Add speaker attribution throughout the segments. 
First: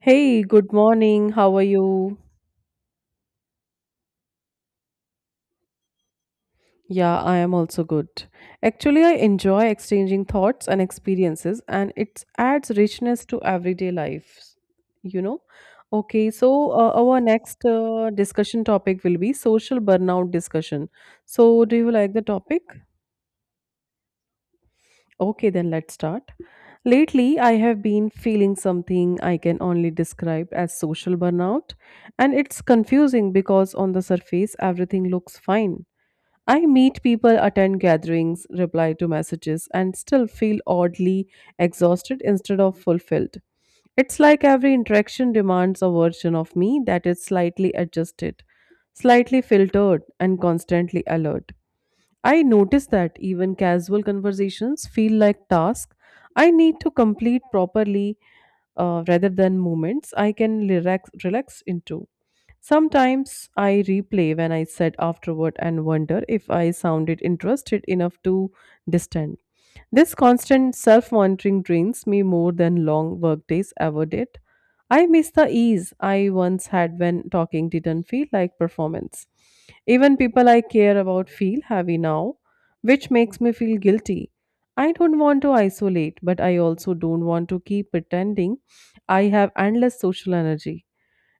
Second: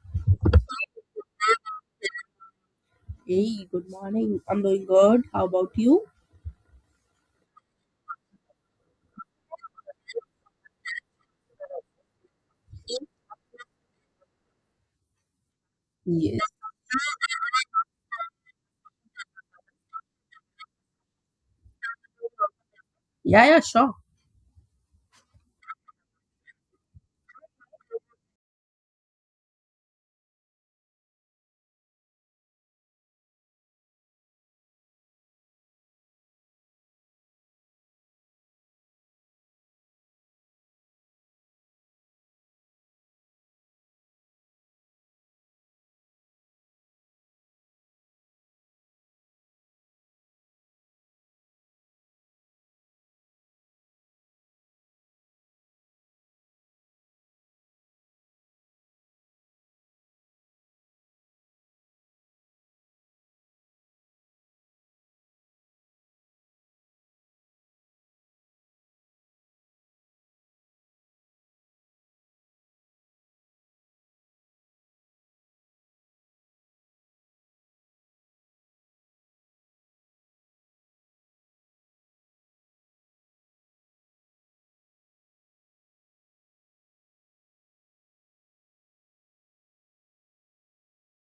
Speaker 1: Hey, good morning. How are you?
Speaker 2: Hey, good morning. I'm doing good. How about you?
Speaker 1: Yeah, I am also good. Actually, I enjoy exchanging thoughts and experiences, and it adds richness to everyday life, you know? Okay,
Speaker 2: Yes.
Speaker 1: so our next discussion topic will be social burnout discussion. So, do you like the topic?
Speaker 2: Yeah, yeah, sure.
Speaker 1: Okay, then let's start. Lately, I have been feeling something I can only describe as social burnout, and it's confusing because on the surface, everything looks fine. I meet people, attend gatherings, reply to messages, and still feel oddly exhausted instead of fulfilled. It's like every interaction demands a version of me that is slightly adjusted, slightly filtered, and constantly alert. I notice that even casual conversations feel like tasks I need to complete properly, rather than moments I can relax into. Sometimes I replay when I said afterward and wonder if I sounded interested enough to distant. This constant self monitoring drains me more than long workdays ever did. I miss the ease I once had when talking didn't feel like performance. Even people I care about feel heavy now, which makes me feel guilty. I don't want to isolate, but I also don't want to keep pretending I have endless social energy.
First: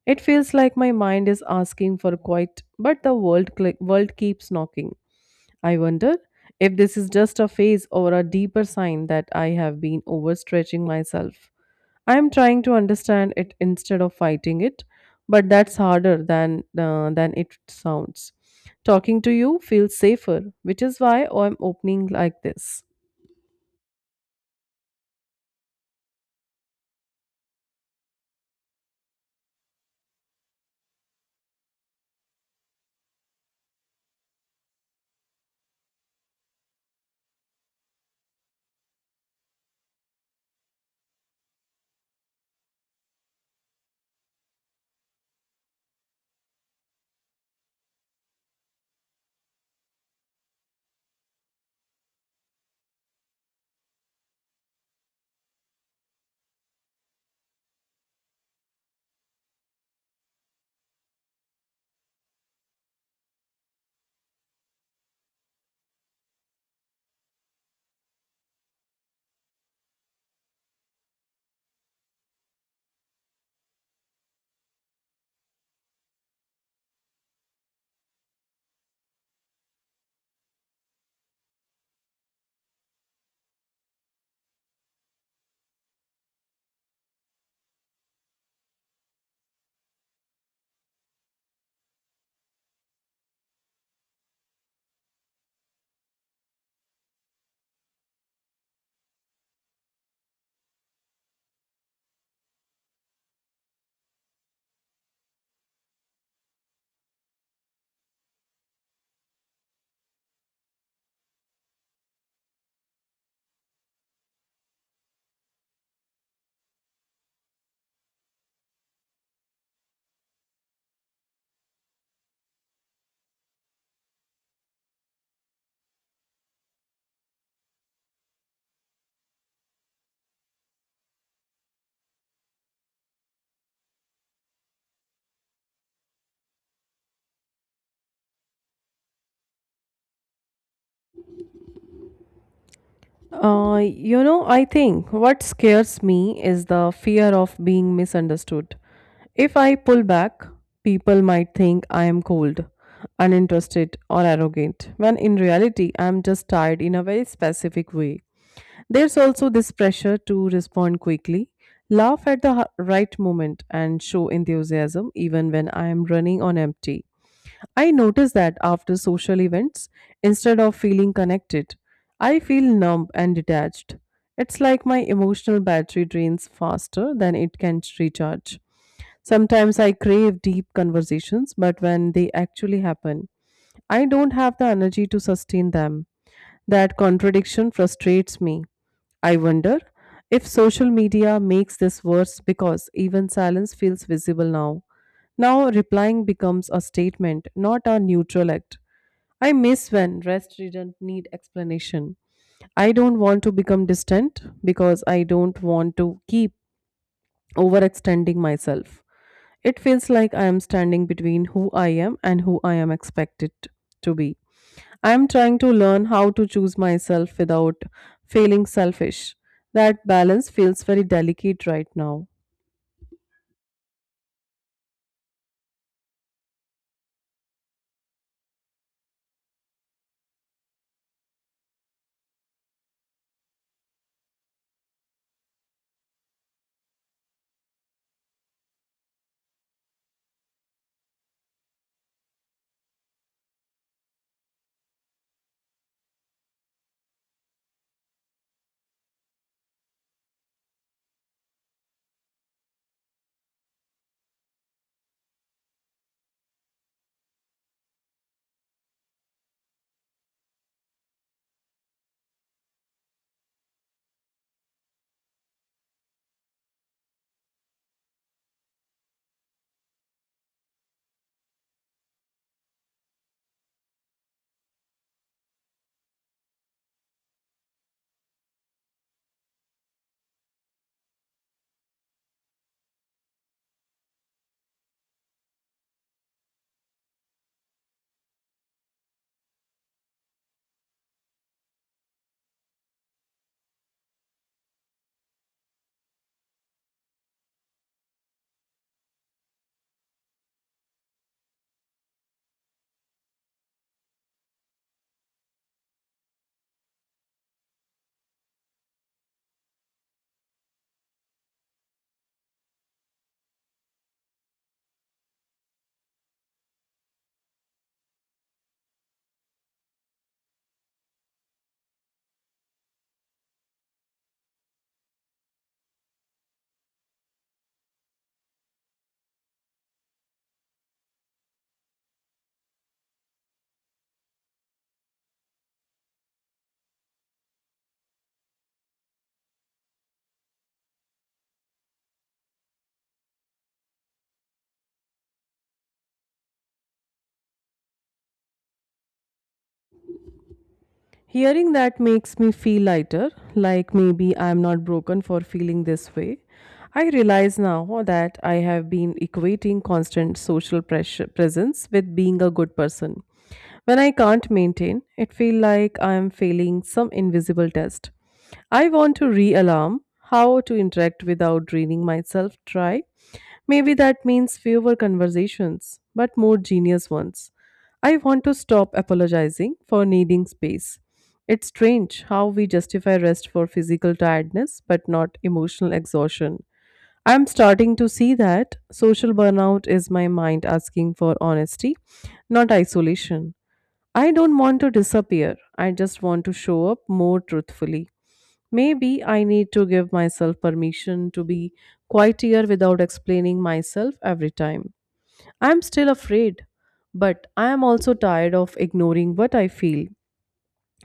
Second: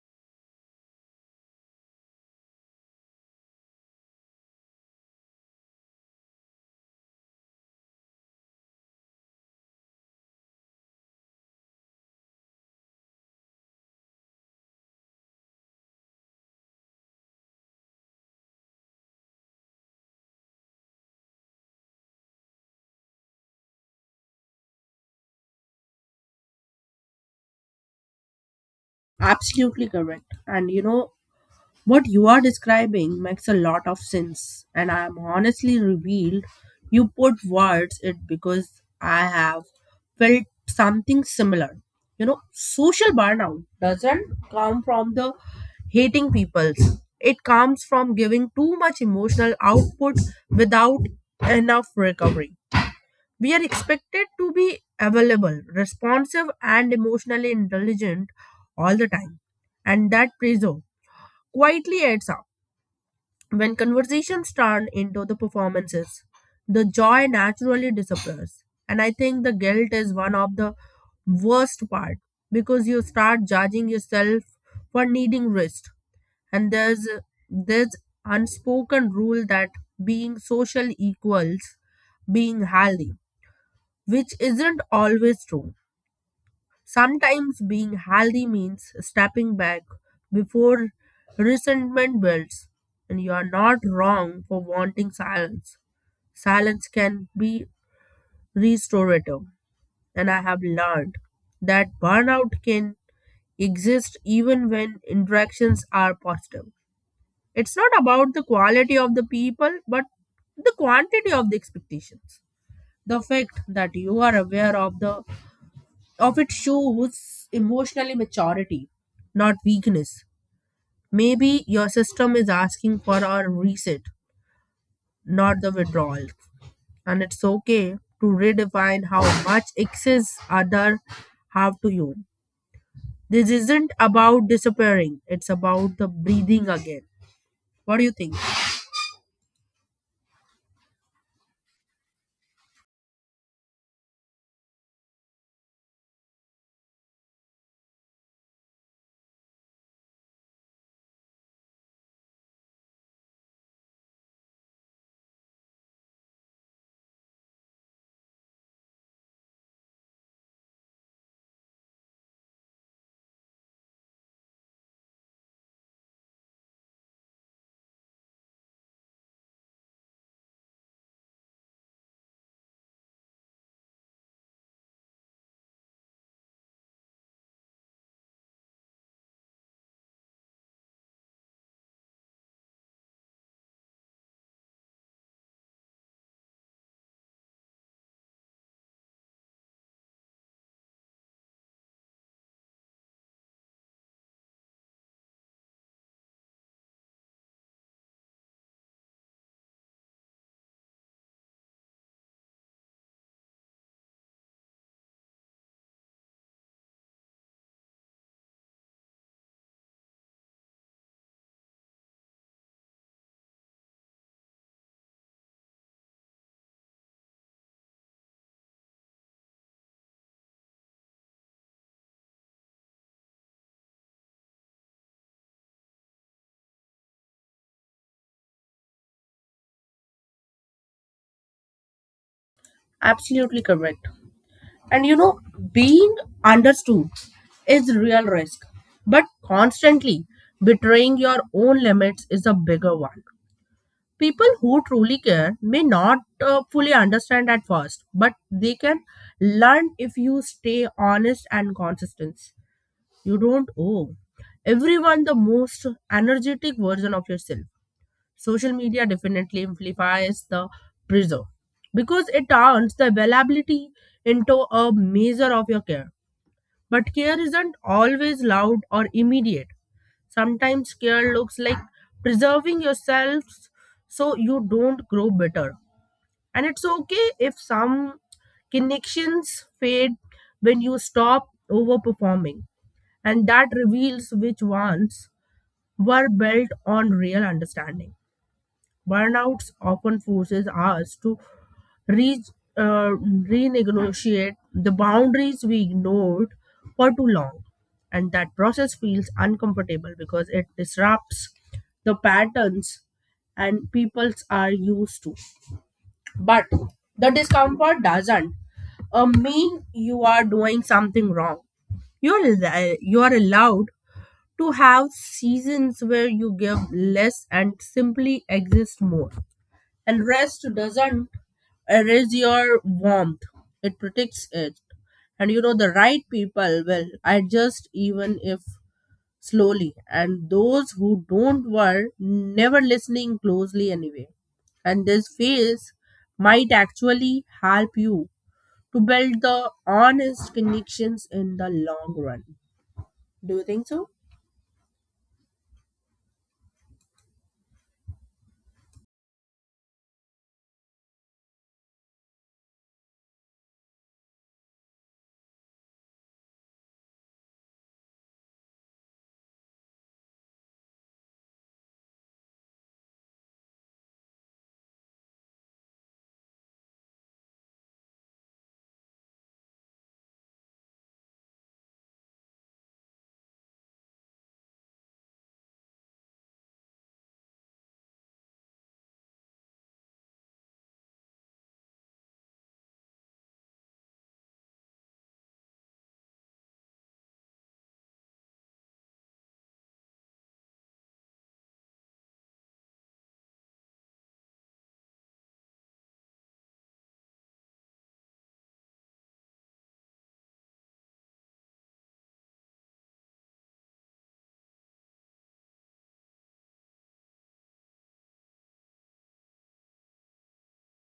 Speaker 1: It feels like my mind is asking for quiet, but the world keeps knocking. I wonder if this is just a phase or a deeper sign that I have been overstretching myself. I am trying to understand it instead of fighting it, but that's harder than than it sounds. Talking to you feels safer, which is why I'm opening like this.
Speaker 2: Absolutely correct. And what you are describing makes a lot of sense. And I'm honestly revealed you put words it because I have felt something similar. Social burnout doesn't come from the hating people. It comes from giving too much emotional output without enough recovery. We are expected to be available, responsive, and emotionally intelligent all the time. And that pressure quietly adds up. When conversations turn into the performances, the joy naturally disappears. And I think the guilt is one of the worst part, because you start judging yourself for needing rest. And there's this unspoken rule that being social equals being healthy, which isn't always true. Sometimes being healthy means stepping back before resentment builds, and you are not wrong for wanting silence. Silence can be restorative, and I have learned that burnout can exist even when interactions are positive. It's not about the quality of the people, but the quantity of the expectations. The fact that you are aware of the of it shows emotional maturity, not weakness. Maybe your system is asking for a reset, not the withdrawal. And it's okay to redefine how much access other have to you. This isn't about disappearing, it's about the breathing again. What do you think?
Speaker 1: I think what scares me is the fear of being misunderstood. If I pull back, people might think I am cold, uninterested, or arrogant, when in reality, I am just tired in a very specific way. There's also this pressure to respond quickly, laugh at the right moment, and show enthusiasm even when I am running on empty. I notice that after social events, instead of feeling connected, I feel numb and detached. It's like my emotional battery drains faster than it can recharge. Sometimes I crave deep conversations, but when they actually happen, I don't have the energy to sustain them. That contradiction frustrates me. I wonder if social media makes this worse because even silence feels visible now. Now replying becomes a statement, not a neutral act. I miss when rest didn't need explanation. I don't want to become distant because I don't want to keep overextending myself. It feels like I am standing between who I am and who I am expected to be. I am trying to learn how to choose myself without feeling selfish. That balance feels very delicate right now.
Speaker 2: Absolutely correct. And being understood is real risk, but constantly betraying your own limits is a bigger one. People who truly care may not fully understand at first, but they can learn if you stay honest and consistent. You don't owe everyone the most energetic version of yourself. Social media definitely amplifies the pressure, because it turns the availability into a measure of your care, but care isn't always loud or immediate. Sometimes care looks like preserving yourselves so you don't grow bitter. And it's okay if some connections fade when you stop overperforming. And that reveals which ones were built on real understanding. Burnouts often forces us to re- uh, renegotiate the boundaries we ignored for too long. And that process feels uncomfortable because it disrupts the patterns and peoples are used to. But the discomfort doesn't mean you are doing something wrong. You're allowed to have seasons where you give less and simply exist more. And rest doesn't erase your warmth, it protects it. And the right people will adjust, even if slowly. And those who don't were never listening closely anyway. And this phase might actually help you to build the honest connections in the long run. Do you think so?
Speaker 1: Hearing that makes me feel lighter, like maybe I'm not broken for feeling this way. I realize now that I have been equating constant social pressure presence with being a good person. When I can't maintain, it feels like I am failing some invisible test. I want to realarm how to interact without draining myself. Try maybe that means fewer conversations, but more genius ones. I want to stop apologizing for needing space. It's strange how we justify rest for physical tiredness but not emotional exhaustion. I'm starting to see that social burnout is my mind asking for honesty, not isolation. I don't want to disappear, I just want to show up more truthfully. Maybe I need to give myself permission to be quieter without explaining myself every time. I'm still afraid, but I am also tired of ignoring what I feel.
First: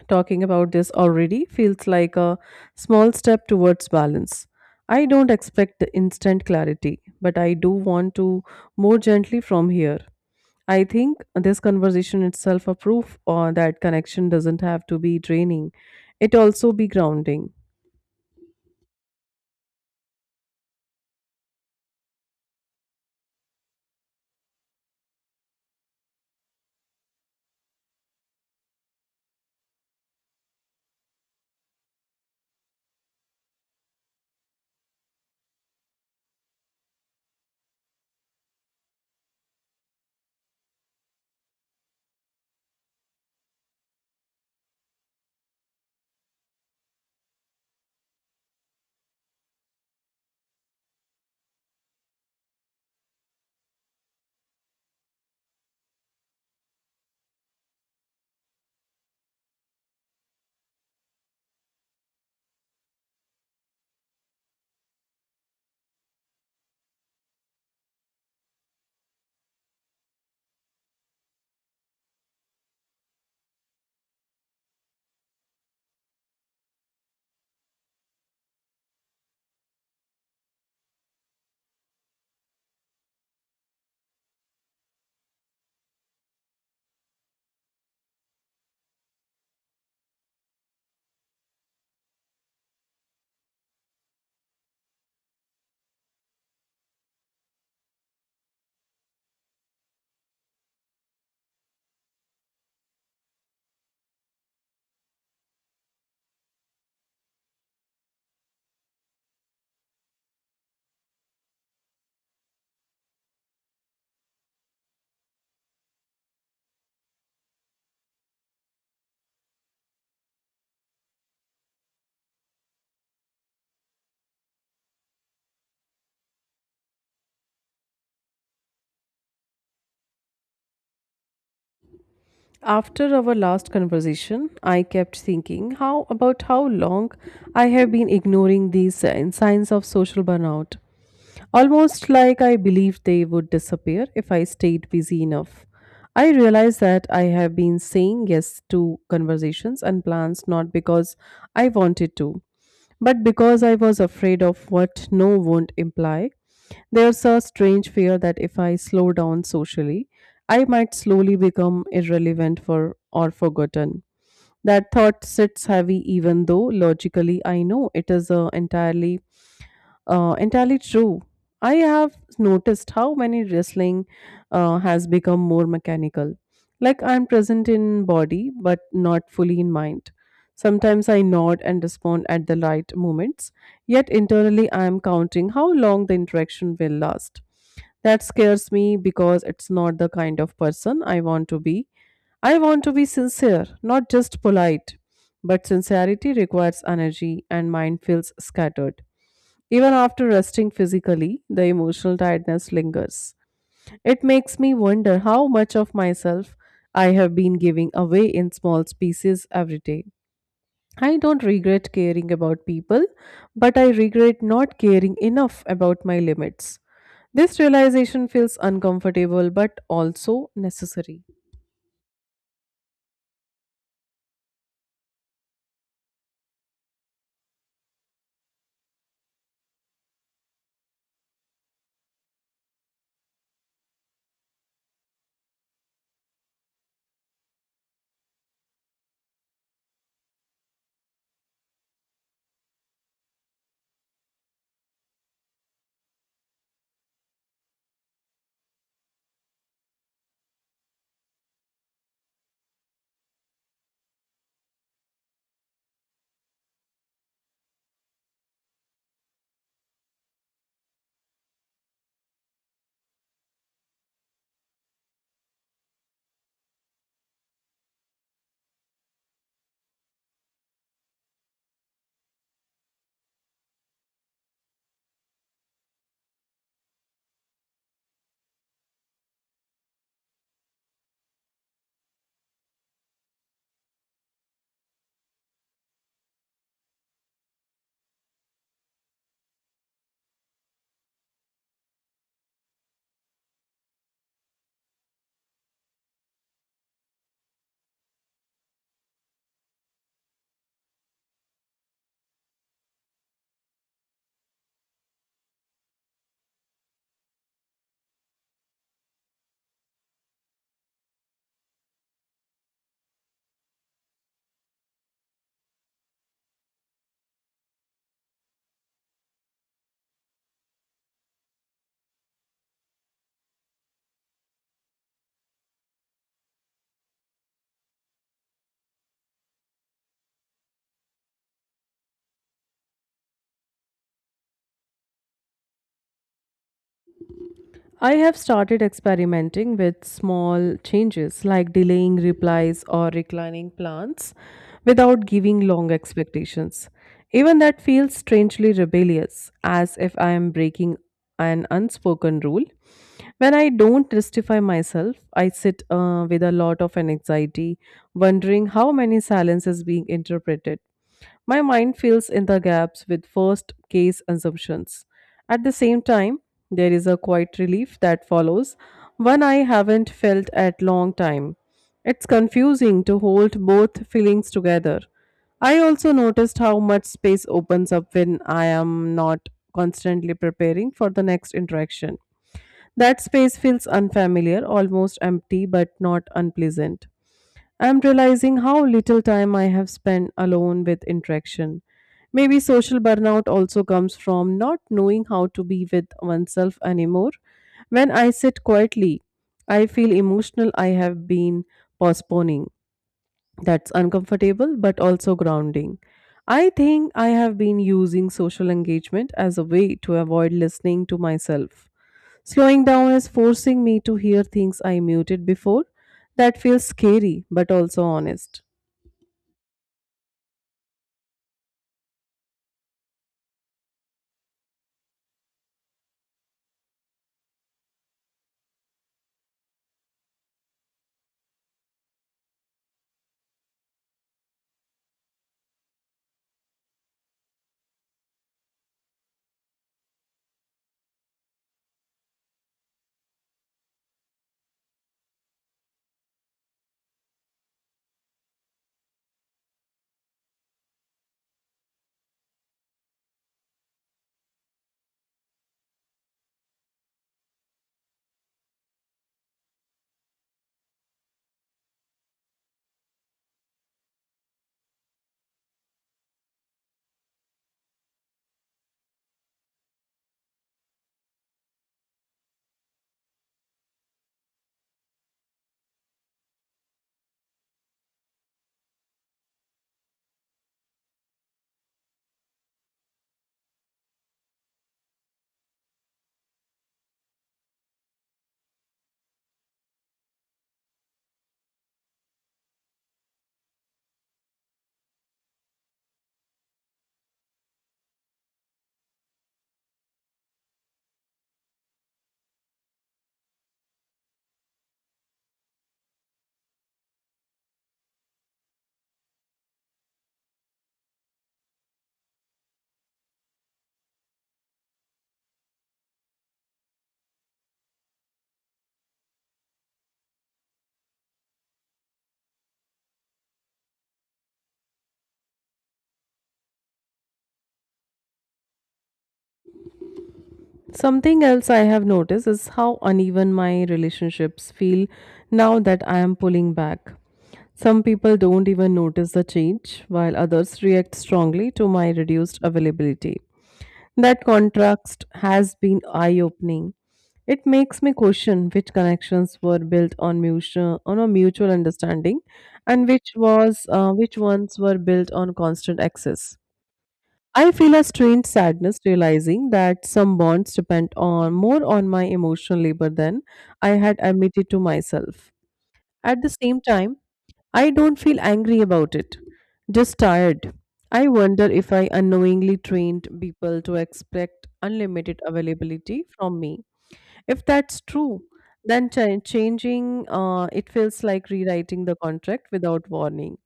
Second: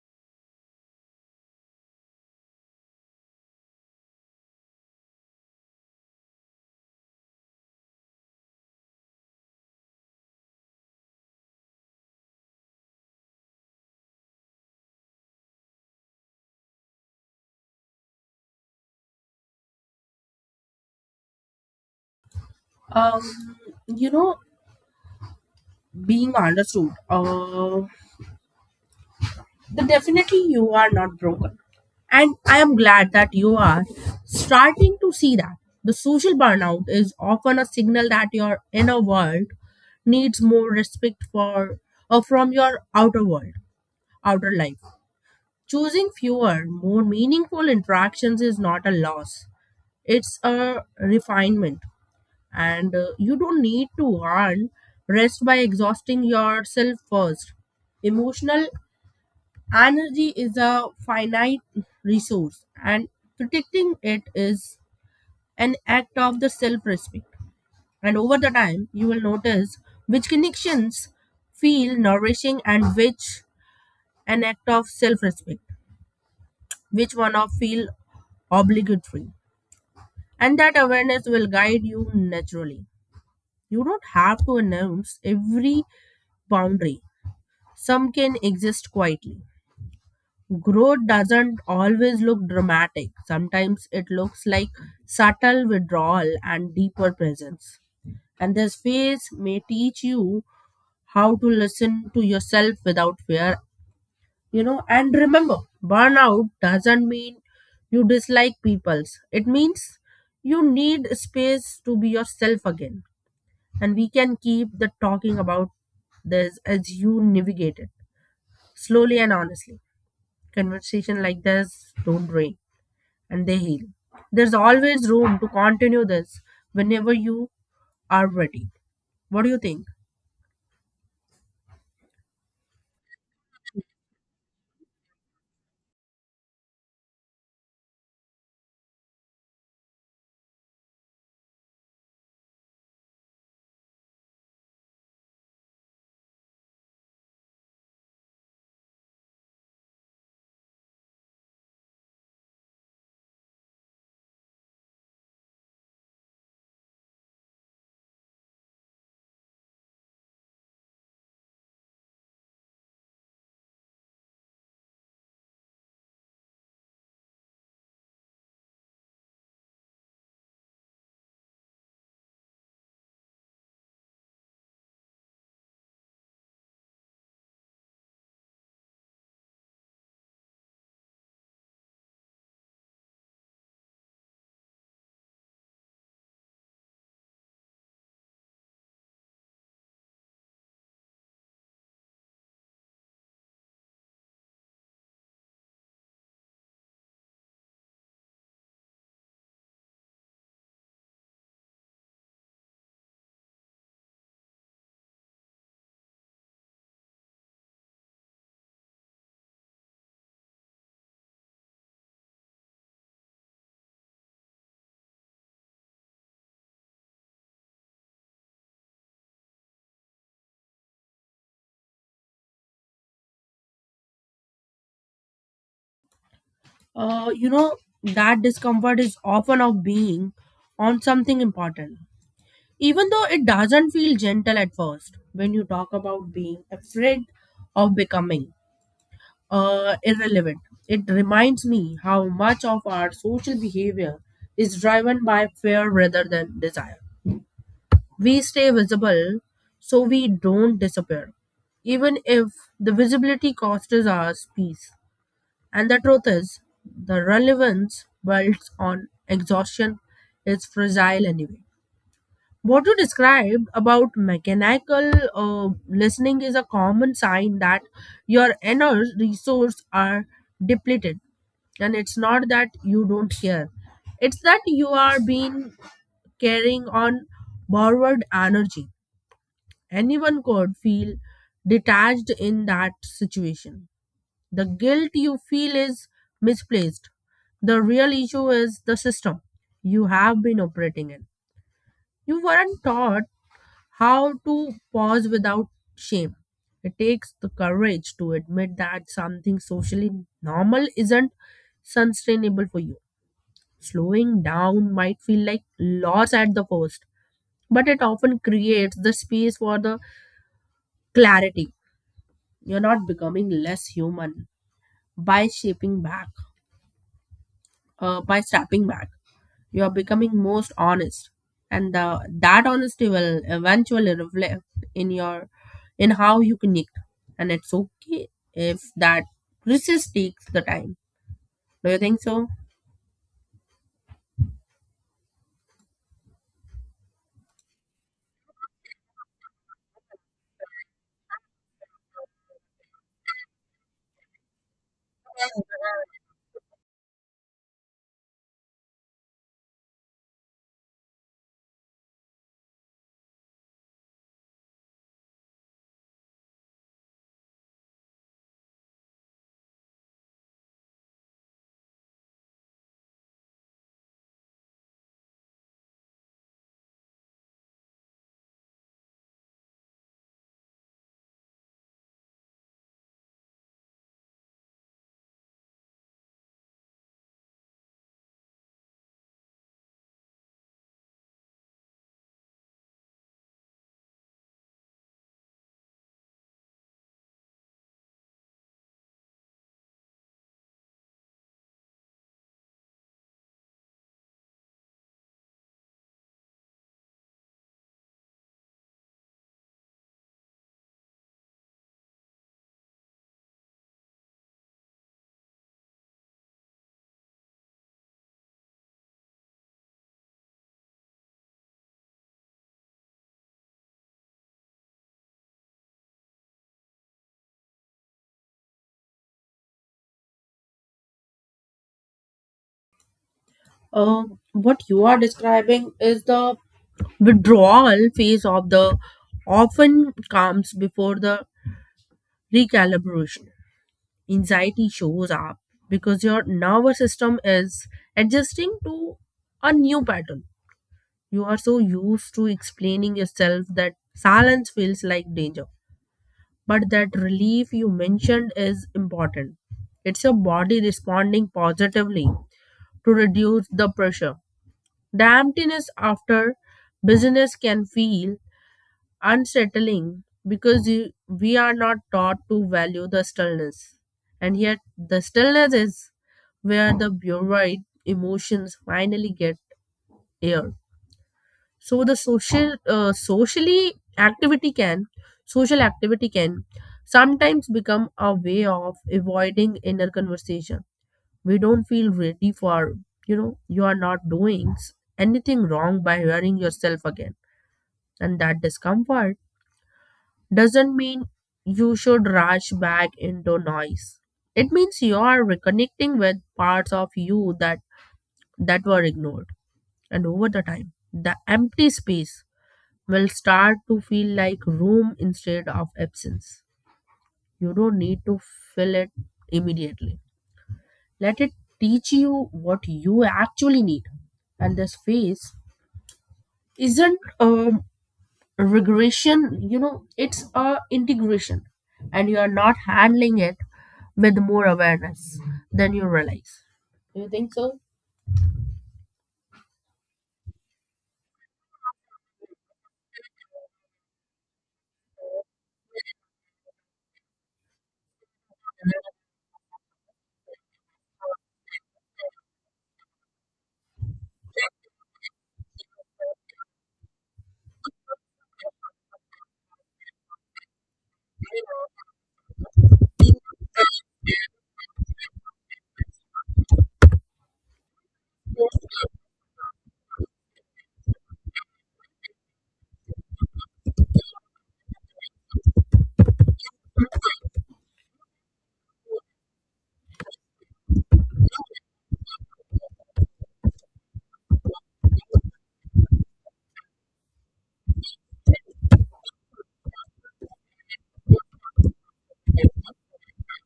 Speaker 1: Talking about this already feels like a small step towards balance. I don't expect the instant clarity, but I do want to more gently from here. I think this conversation itself a proof, that connection doesn't have to be draining. It also be grounding.
Speaker 2: Um, you know, being understood. Then definitely you are not broken. And I am glad that you are starting to see that. The social burnout is often a signal that your inner world needs more respect for or from your outer world, outer life. Choosing fewer, more meaningful interactions is not a loss. It's a refinement. And you don't need to earn rest by exhausting yourself first. Emotional energy is a finite resource, and protecting it is an act of the self respect. And over the time, you will notice which connections feel nourishing and which an act of self respect, which one of feel obligatory. And that awareness will guide you naturally. You don't have to announce every boundary. Some can exist quietly. Growth doesn't always look dramatic. Sometimes it looks like subtle withdrawal and deeper presence. And this phase may teach you how to listen to yourself without fear. And remember, burnout doesn't mean you dislike people's. It means you need space to be yourself again. And we can keep the talking about this as you navigate it slowly and honestly. Conversation like this don't drain, and they heal. There's always room to continue this whenever you are ready. What do you think?
Speaker 1: After our last conversation, I kept thinking how about how long I have been ignoring these signs of social burnout. Almost like I believed they would disappear if I stayed busy enough. I realized that I have been saying yes to conversations and plans not because I wanted to, but because I was afraid of what no won't imply. There's a strange fear that if I slow down socially, I might slowly become irrelevant for or forgotten. That thought sits heavy even though logically I know it is a entirely true. I have noticed how many wrestling has become more mechanical. Like I'm present in body, but not fully in mind. Sometimes I nod and respond at the right moments, yet internally I am counting how long the interaction will last. That scares me because it's not the kind of person I want to be. I want to be sincere, not just polite. But sincerity requires energy, and mine feels scattered. Even after resting physically, the emotional tiredness lingers. It makes me wonder how much of myself I have been giving away in small pieces every day. I don't regret caring about people, but I regret not caring enough about my limits. This realization feels uncomfortable but also necessary.
Speaker 2: Uh, you know, that discomfort is often of being on something important. Even though it doesn't feel gentle at first, when you talk about being afraid of becoming irrelevant, it reminds me how much of our social behavior is driven by fear rather than desire. We stay visible so we don't disappear, even if the visibility costs us peace. And the truth is, the relevance built on exhaustion is fragile anyway. What you described about mechanical listening is a common sign that your inner resources are depleted, and it's not that you don't care, it's that you are being carrying on borrowed energy. Anyone could feel detached in that situation. The guilt you feel is misplaced. The real issue is the system you have been operating in. You weren't taught how to pause without shame. It takes the courage to admit that something socially normal isn't sustainable for you. Slowing down might feel like loss at the first, but it often creates the space for the clarity. You're not becoming less human by shaping back, by stepping back. You are becoming most honest, and that honesty will eventually reflect in your in how you connect. And it's okay if that process takes the time. Do you think so?
Speaker 1: I have started experimenting with small changes like delaying replies or reclining plans without giving long expectations. Even that feels strangely rebellious, as if I am breaking an unspoken rule. When I don't justify myself, I sit with a lot of anxiety, wondering how many silence is being interpreted. My mind fills in the gaps with first case assumptions. At the same time, there is a quiet relief that follows, one I haven't felt at long time. It's confusing to hold both feelings together. I also noticed how much space opens up when I am not constantly preparing for the next interaction. That space feels unfamiliar, almost empty, but not unpleasant. I'm realizing how little time I have spent alone with interaction. Maybe social burnout also comes from not knowing how to be with oneself anymore. When I sit quietly, I feel emotional I have been postponing. That's uncomfortable but also grounding. I think I have been using social engagement as a way to avoid listening to myself. Slowing down is forcing me to hear things I muted before. That feels scary, but also honest.
Speaker 2: Uh, what you are describing is the withdrawal phase of the often comes before the recalibration. Anxiety shows up because your nervous system is adjusting to a new pattern. You are so used to explaining yourself that silence feels like danger. But that relief you mentioned is important. It's your body responding positively to reduce the pressure. The emptiness after business can feel unsettling because we are not taught to value the stillness. And yet, the stillness is where the bureauite emotions finally get aired. So the social, socially activity can, social activity can sometimes become a way of avoiding inner conversation. We don't feel ready for, you know, you are not doing anything wrong by hearing yourself again. And that discomfort doesn't mean you should rush back into noise. It means you are reconnecting with parts of you that were ignored. And over the time, the empty space will start to feel like room instead of absence. You don't need to fill it immediately. Let it teach you what you actually need. And this phase isn't a regression, it's a integration. And you are not handling it with more awareness than you realize. Do you think so?
Speaker 1: Something else I have noticed is how uneven my relationships feel now that I am pulling back. Some people don't even notice the change, while others react strongly to my reduced availability. That contrast has been eye opening. It makes me question which connections were built on mutual on a mutual understanding and which ones were built on constant access. I feel a strange sadness realizing that some bonds depend on more on my emotional labor than I had admitted to myself. At the same time, I don't feel angry about it, just tired. I wonder if I unknowingly trained people to expect unlimited availability from me. If that's true, then cha- changing it feels like rewriting the contract without warning.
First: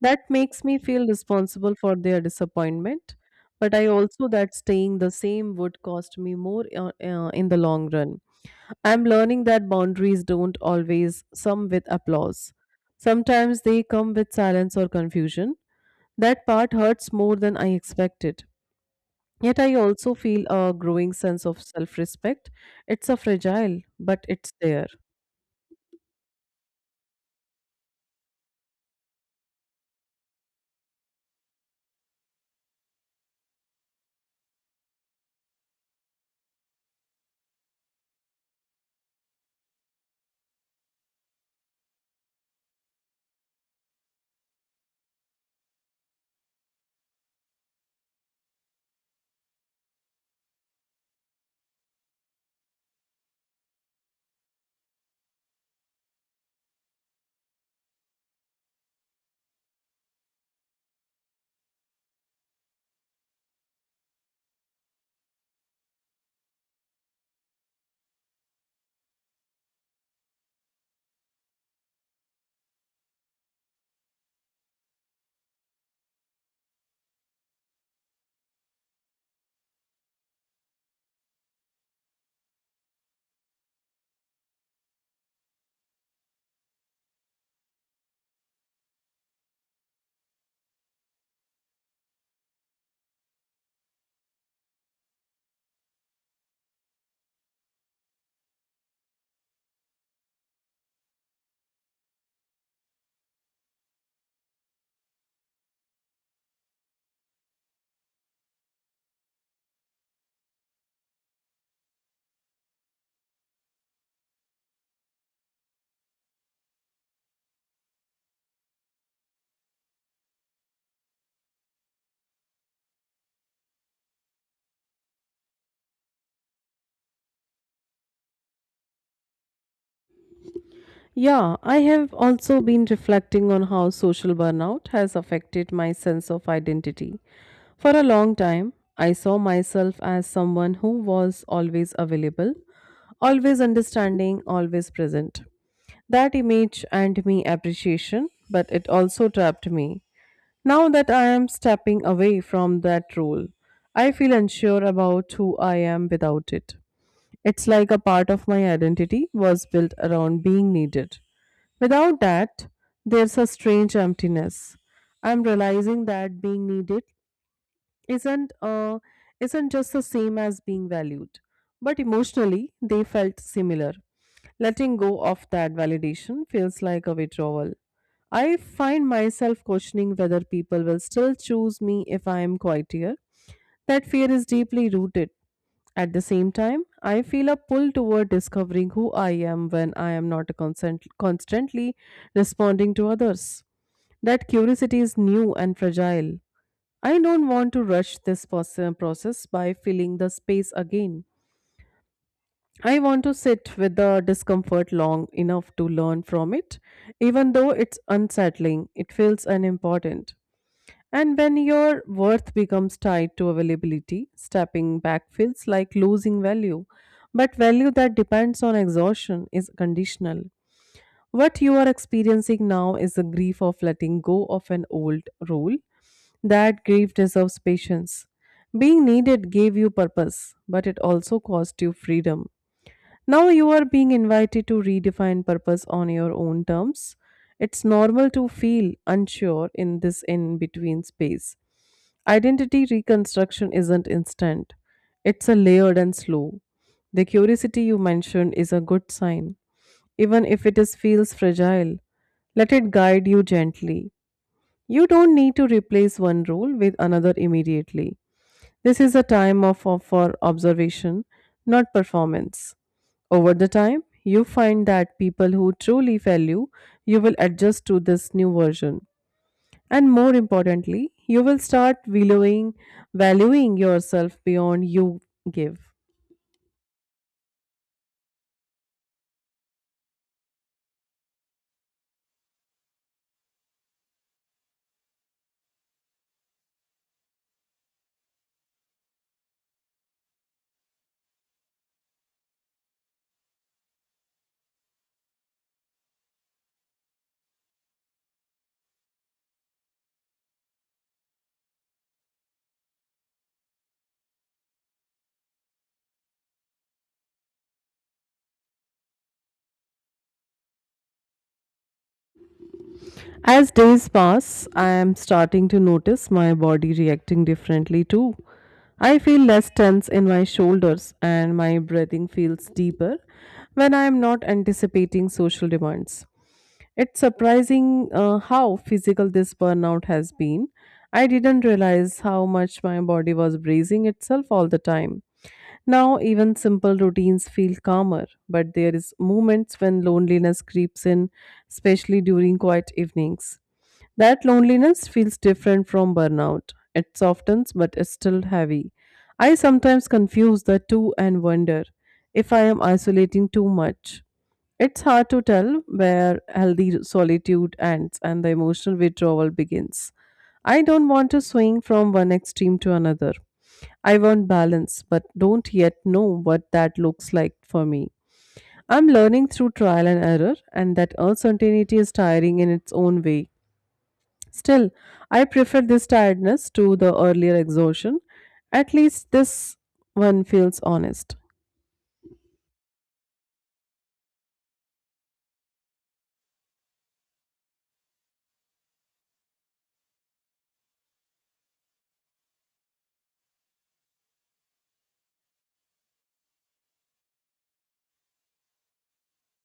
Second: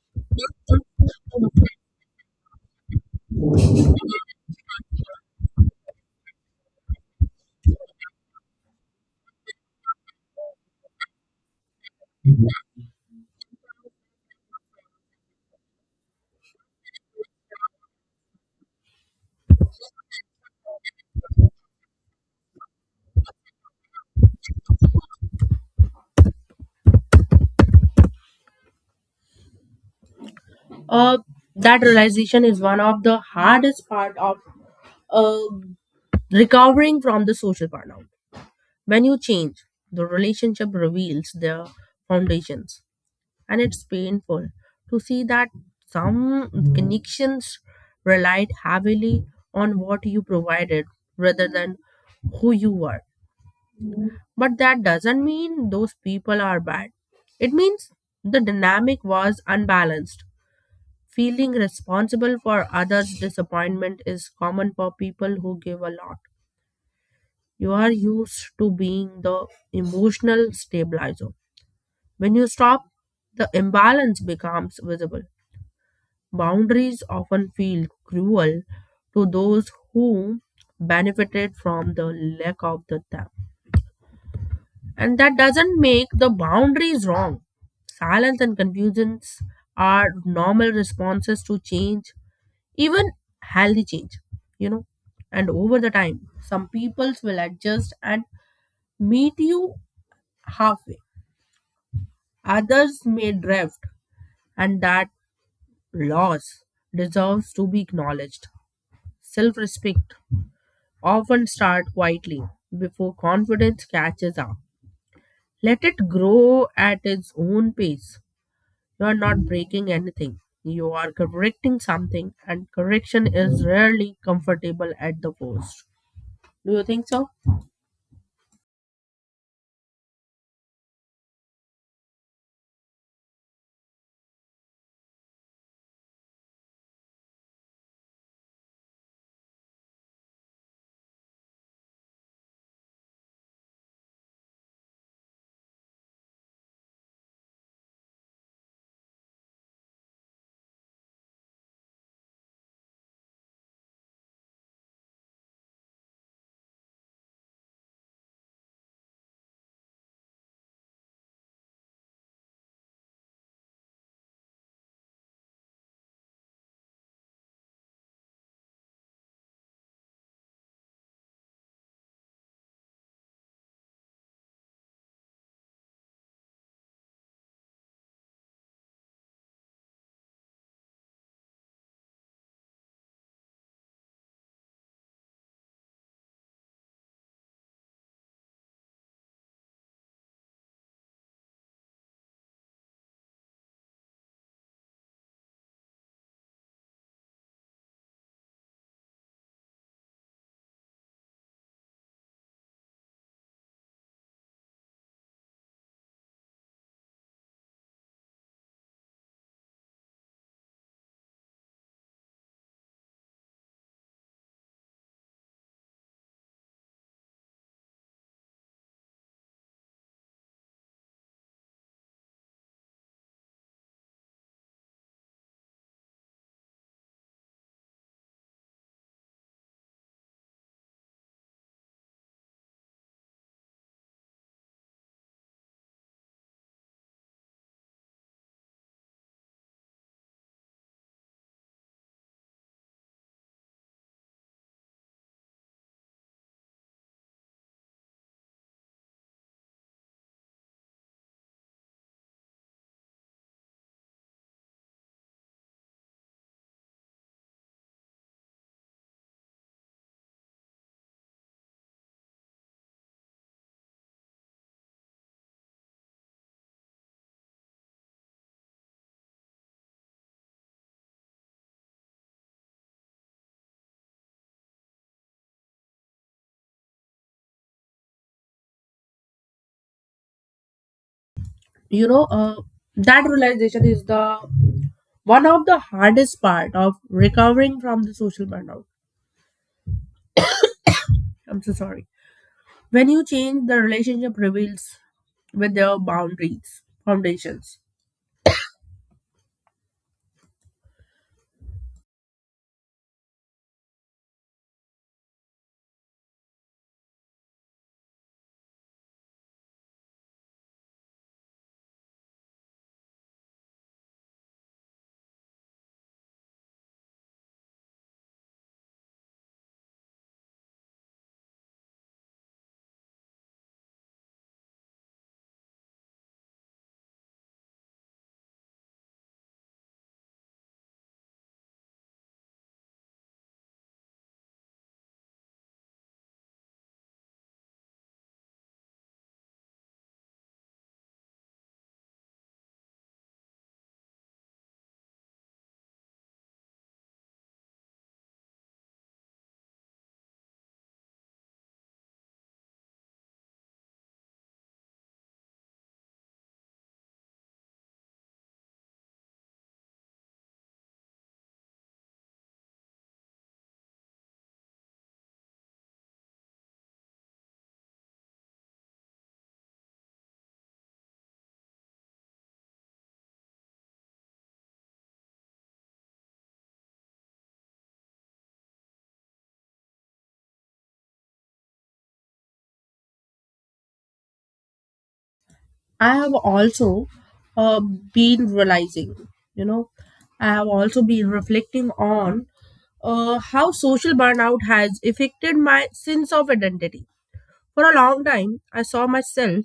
Speaker 1: That makes me feel responsible for their disappointment, but I also that staying the same would cost me more, in the long run. I'm learning that boundaries don't always come with applause. Sometimes they come with silence or confusion. That part hurts more than I expected. Yet I also feel a growing sense of self respect. It's a fragile, but it's there.
Speaker 2: Uh, that realization is one of the hardest part of uh, recovering from the social burnout. When you change, the relationship reveals their foundations, and it's painful to see that some connections relied heavily on what you provided rather than who you were. But that doesn't mean those people are bad. It means the dynamic was unbalanced. Feeling responsible for others' disappointment is common for people who give a lot. You are used to being the emotional stabilizer. When you stop, the imbalance becomes visible. Boundaries often feel cruel to those who benefited from the lack of the them. And that doesn't make the boundaries wrong. Silence and confusions are normal responses to change, even healthy change, you know. And over the time, some peoples will adjust and meet you halfway. Others may drift, and that loss deserves to be acknowledged. Self respect often starts quietly before confidence catches up. Let it grow at its own pace. You are not breaking anything, you are correcting something, and correction is rarely comfortable at the first. Do you think so?
Speaker 1: Yeah, I have also been reflecting on how social burnout has affected my sense of identity. For a long time, I saw myself as someone who was always available, always understanding, always present. That image earned me appreciation, but it also trapped me. Now that I am stepping away from that role, I feel unsure about who I am without it. It's like a part of my identity was built around being needed. Without that, there's a strange emptiness. I'm realizing that being needed isn't uh, isn't just the same as being valued, but emotionally they felt similar. Letting go of that validation feels like a withdrawal. I find myself questioning whether people will still choose me if I am quieter. That fear is deeply rooted. At the same time, I feel a pull toward discovering who I am when I am not constantly responding to others. That curiosity is new and fragile. I don't want to rush this process by filling the space again. I want to sit with the discomfort long enough to learn from it. Even though it's unsettling, it feels unimportant. And when your worth becomes tied to availability, stepping back feels like losing value. But value that depends on exhaustion is conditional. What you are experiencing now is the grief of letting go of an old role. That grief deserves patience. Being needed gave you purpose, but it also cost you freedom. Now you are being invited to redefine purpose on your own terms. It's normal to feel unsure in this in between space. Identity reconstruction isn't instant, it's a layered and slow. The curiosity you mentioned is a good sign, even if it feels fragile. Let it guide you gently. You don't need to replace one rule with another immediately. This is a time for observation, not performance. Over the time, you find that people who truly value you will adjust to this new version. And more importantly, you will start valuing yourself beyond you give.
Speaker 2: You know, uh, that realization is the one of the hardest part of recovering from the social burnout. I'm so sorry. When you change, the relationship reveals with their boundaries, foundations.
Speaker 1: As days pass, I am starting to notice my body reacting differently too. I feel less tense in my shoulders and my breathing feels deeper when I am not anticipating social demands. It's surprising, how physical this burnout has been. I didn't realize how much my body was bracing itself all the time. Now, even simple routines feel calmer, but there is moments when loneliness creeps in, especially during quiet evenings. That loneliness feels different from burnout. It softens but is still heavy. I sometimes confuse the two and wonder if I am isolating too much. It's hard to tell where healthy solitude ends and the emotional withdrawal begins. I don't want to swing from one extreme to another. I want balance, but don't yet know what that looks like for me. I'm learning through trial and error, and that uncertainty is tiring in its own way. Still, I prefer this tiredness to the earlier exhaustion. At least this one feels honest.
Speaker 2: I have also uh, been realizing, you know, I have also been reflecting on how social burnout has affected my sense of identity. For a long time, I saw myself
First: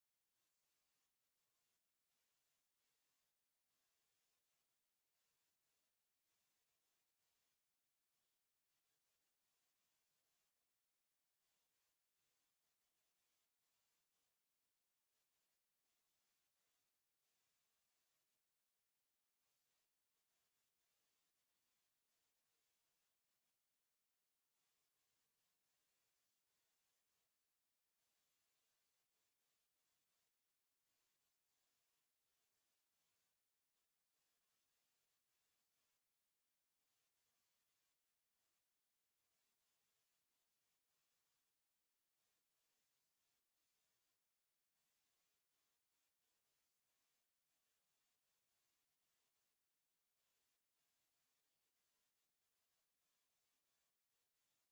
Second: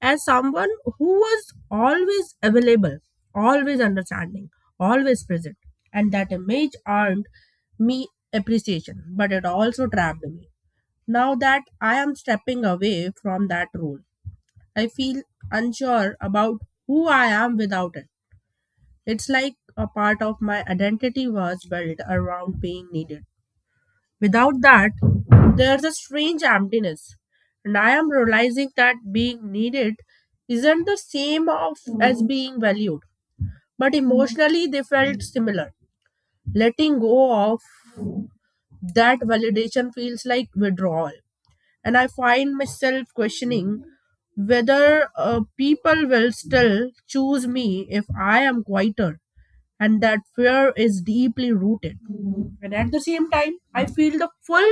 Speaker 2: as someone who was always available, always understanding, always present. And that image earned me appreciation, but it also trapped me. Now that I am stepping away from that role, I feel unsure about who I am without it. It's like a part of my identity was built around being needed. Without that, there's a strange emptiness. And I am realizing that being needed isn't the same as being valued, but emotionally they felt similar. Letting go of that validation feels like withdrawal. And I find myself questioning whether people will still choose me if I am quieter. And that fear is deeply rooted. And at the same time, I feel the full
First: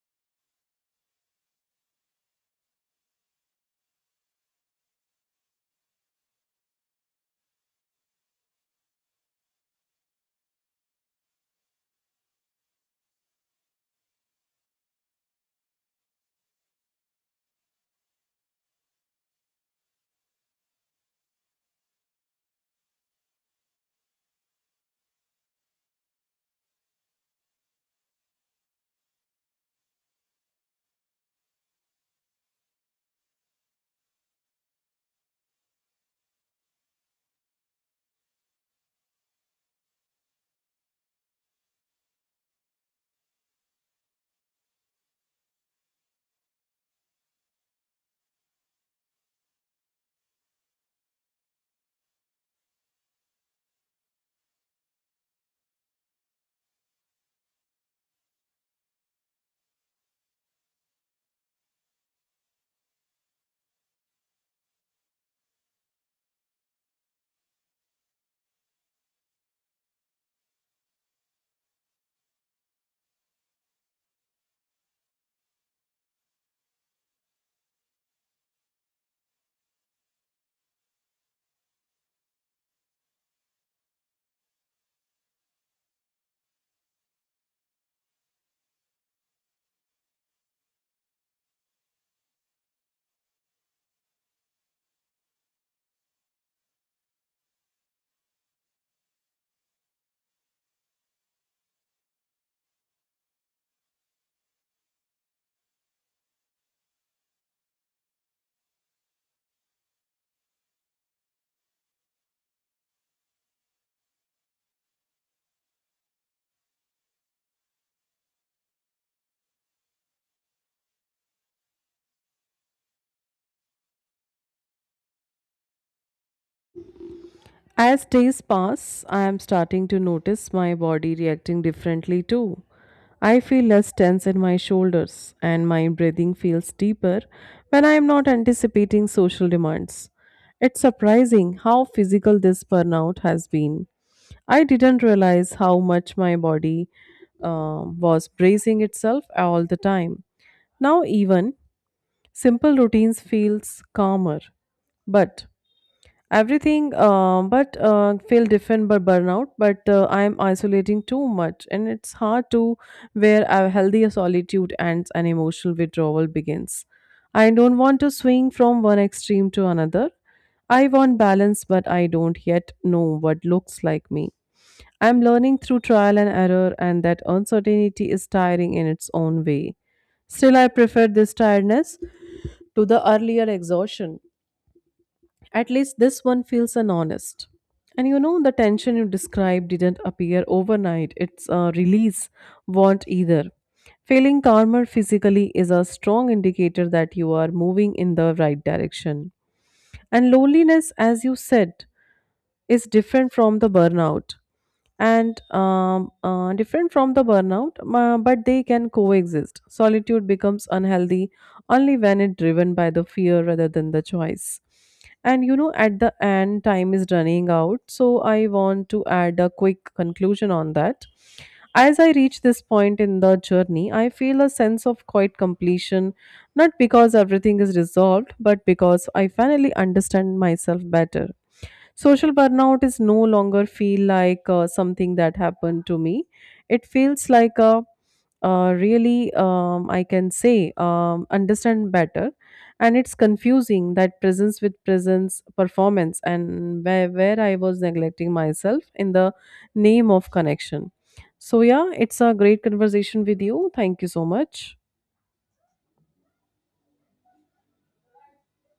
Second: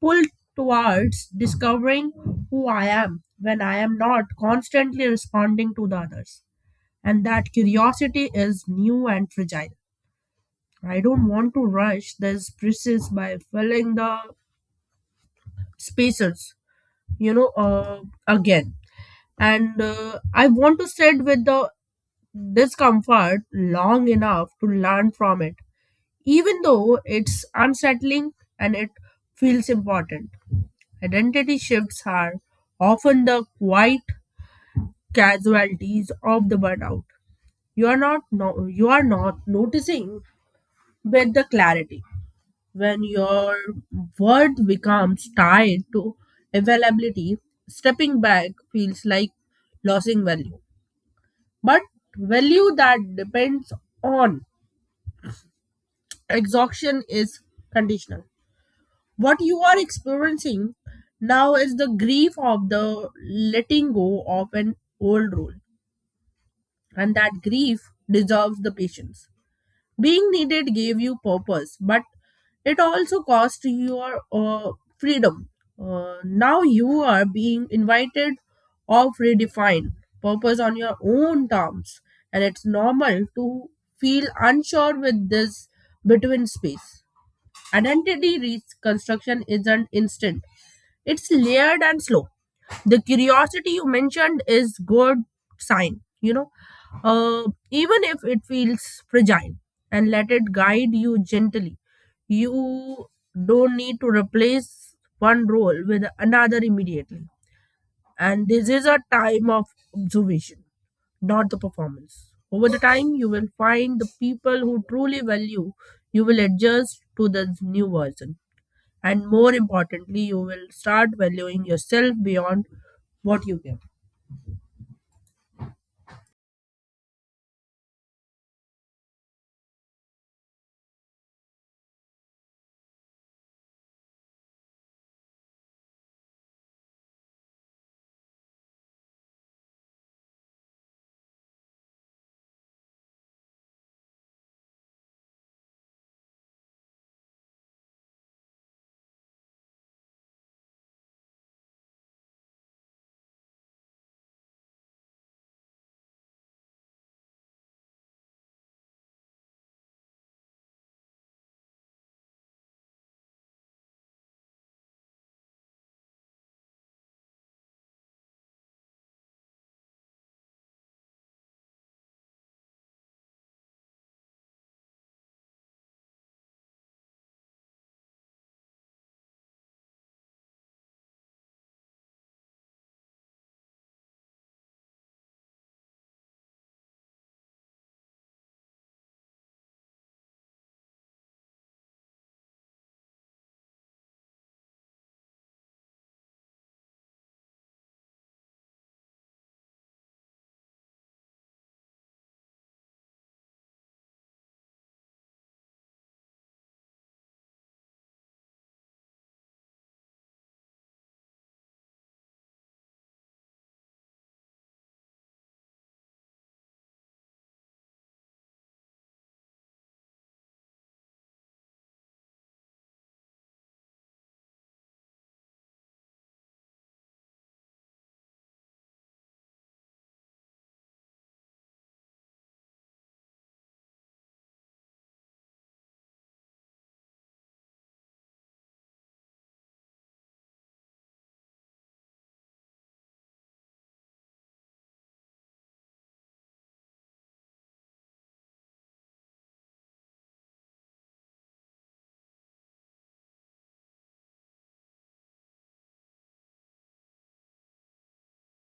Speaker 2: pull towards discovering who I am when I am not constantly responding to the others. And that curiosity is new and fragile. I don't want to rush this process by filling the spaces, you know, uh, again. And I want to sit with the discomfort long enough to learn from it, even though it's unsettling and it feels important. Identity shifts are often the quiet casualties of the burnout. You are not noticing with the clarity. When your worth becomes tied to availability, stepping back feels like losing value, but value that depends on exhaustion is conditional. What you are experiencing now is the grief of the letting go of an old role, and that grief deserves the patience. Being needed gave you purpose, but it also cost your freedom. Now you are being invited or redefined purpose on your own terms, and it's normal to feel unsure with this between space. Identity reconstruction isn't instant, it's layered and slow. The curiosity you mentioned is good sign, even if it feels fragile, and let it guide you gently. You don't need to replace one role with another immediately. And this is a time of observation, not the performance. Over the time, you will find the people who truly value, you will adjust to the new version. And more importantly, you will start valuing yourself beyond what you give.
Speaker 1: As days pass, I am starting to notice my body reacting differently too. I feel less tense in my shoulders, and my breathing feels deeper when I am not anticipating social demands. It's surprising how physical this burnout has been. I didn't realize how much my body was bracing itself all the time. Now, even simple routines feels calmer. But everything but feel different but burnout but I'm isolating too much, and it's hard to where a healthy solitude ends and emotional withdrawal begins. I don't want to swing from one extreme to another. I want balance, but I don't yet know what looks like me. I'm learning through trial and error, and that uncertainty is tiring in its own way. Still, I prefer this tiredness to the earlier exhaustion. At least this one feels unhonest. And you know, the tension you described didn't appear overnight. Its release won't either. Feeling calmer physically is a strong indicator that you are moving in the right direction. And loneliness, as you said, is different from the burnout and different from the burnout, but they can coexist. Solitude becomes unhealthy only when it's driven by the fear rather than the choice. And you know, at the end, time is running out. So I want to add a quick conclusion on that. As I reach this point in the journey, I feel a sense of quiet completion, not because everything is resolved, but because I finally understand myself better. Social burnout is no longer feel like something that happened to me. It feels like a really I can say understand better, and it's confusing that presence with presence performance and where I was neglecting myself in the name of connection. So yeah, it's a great conversation with you. Thank you so much.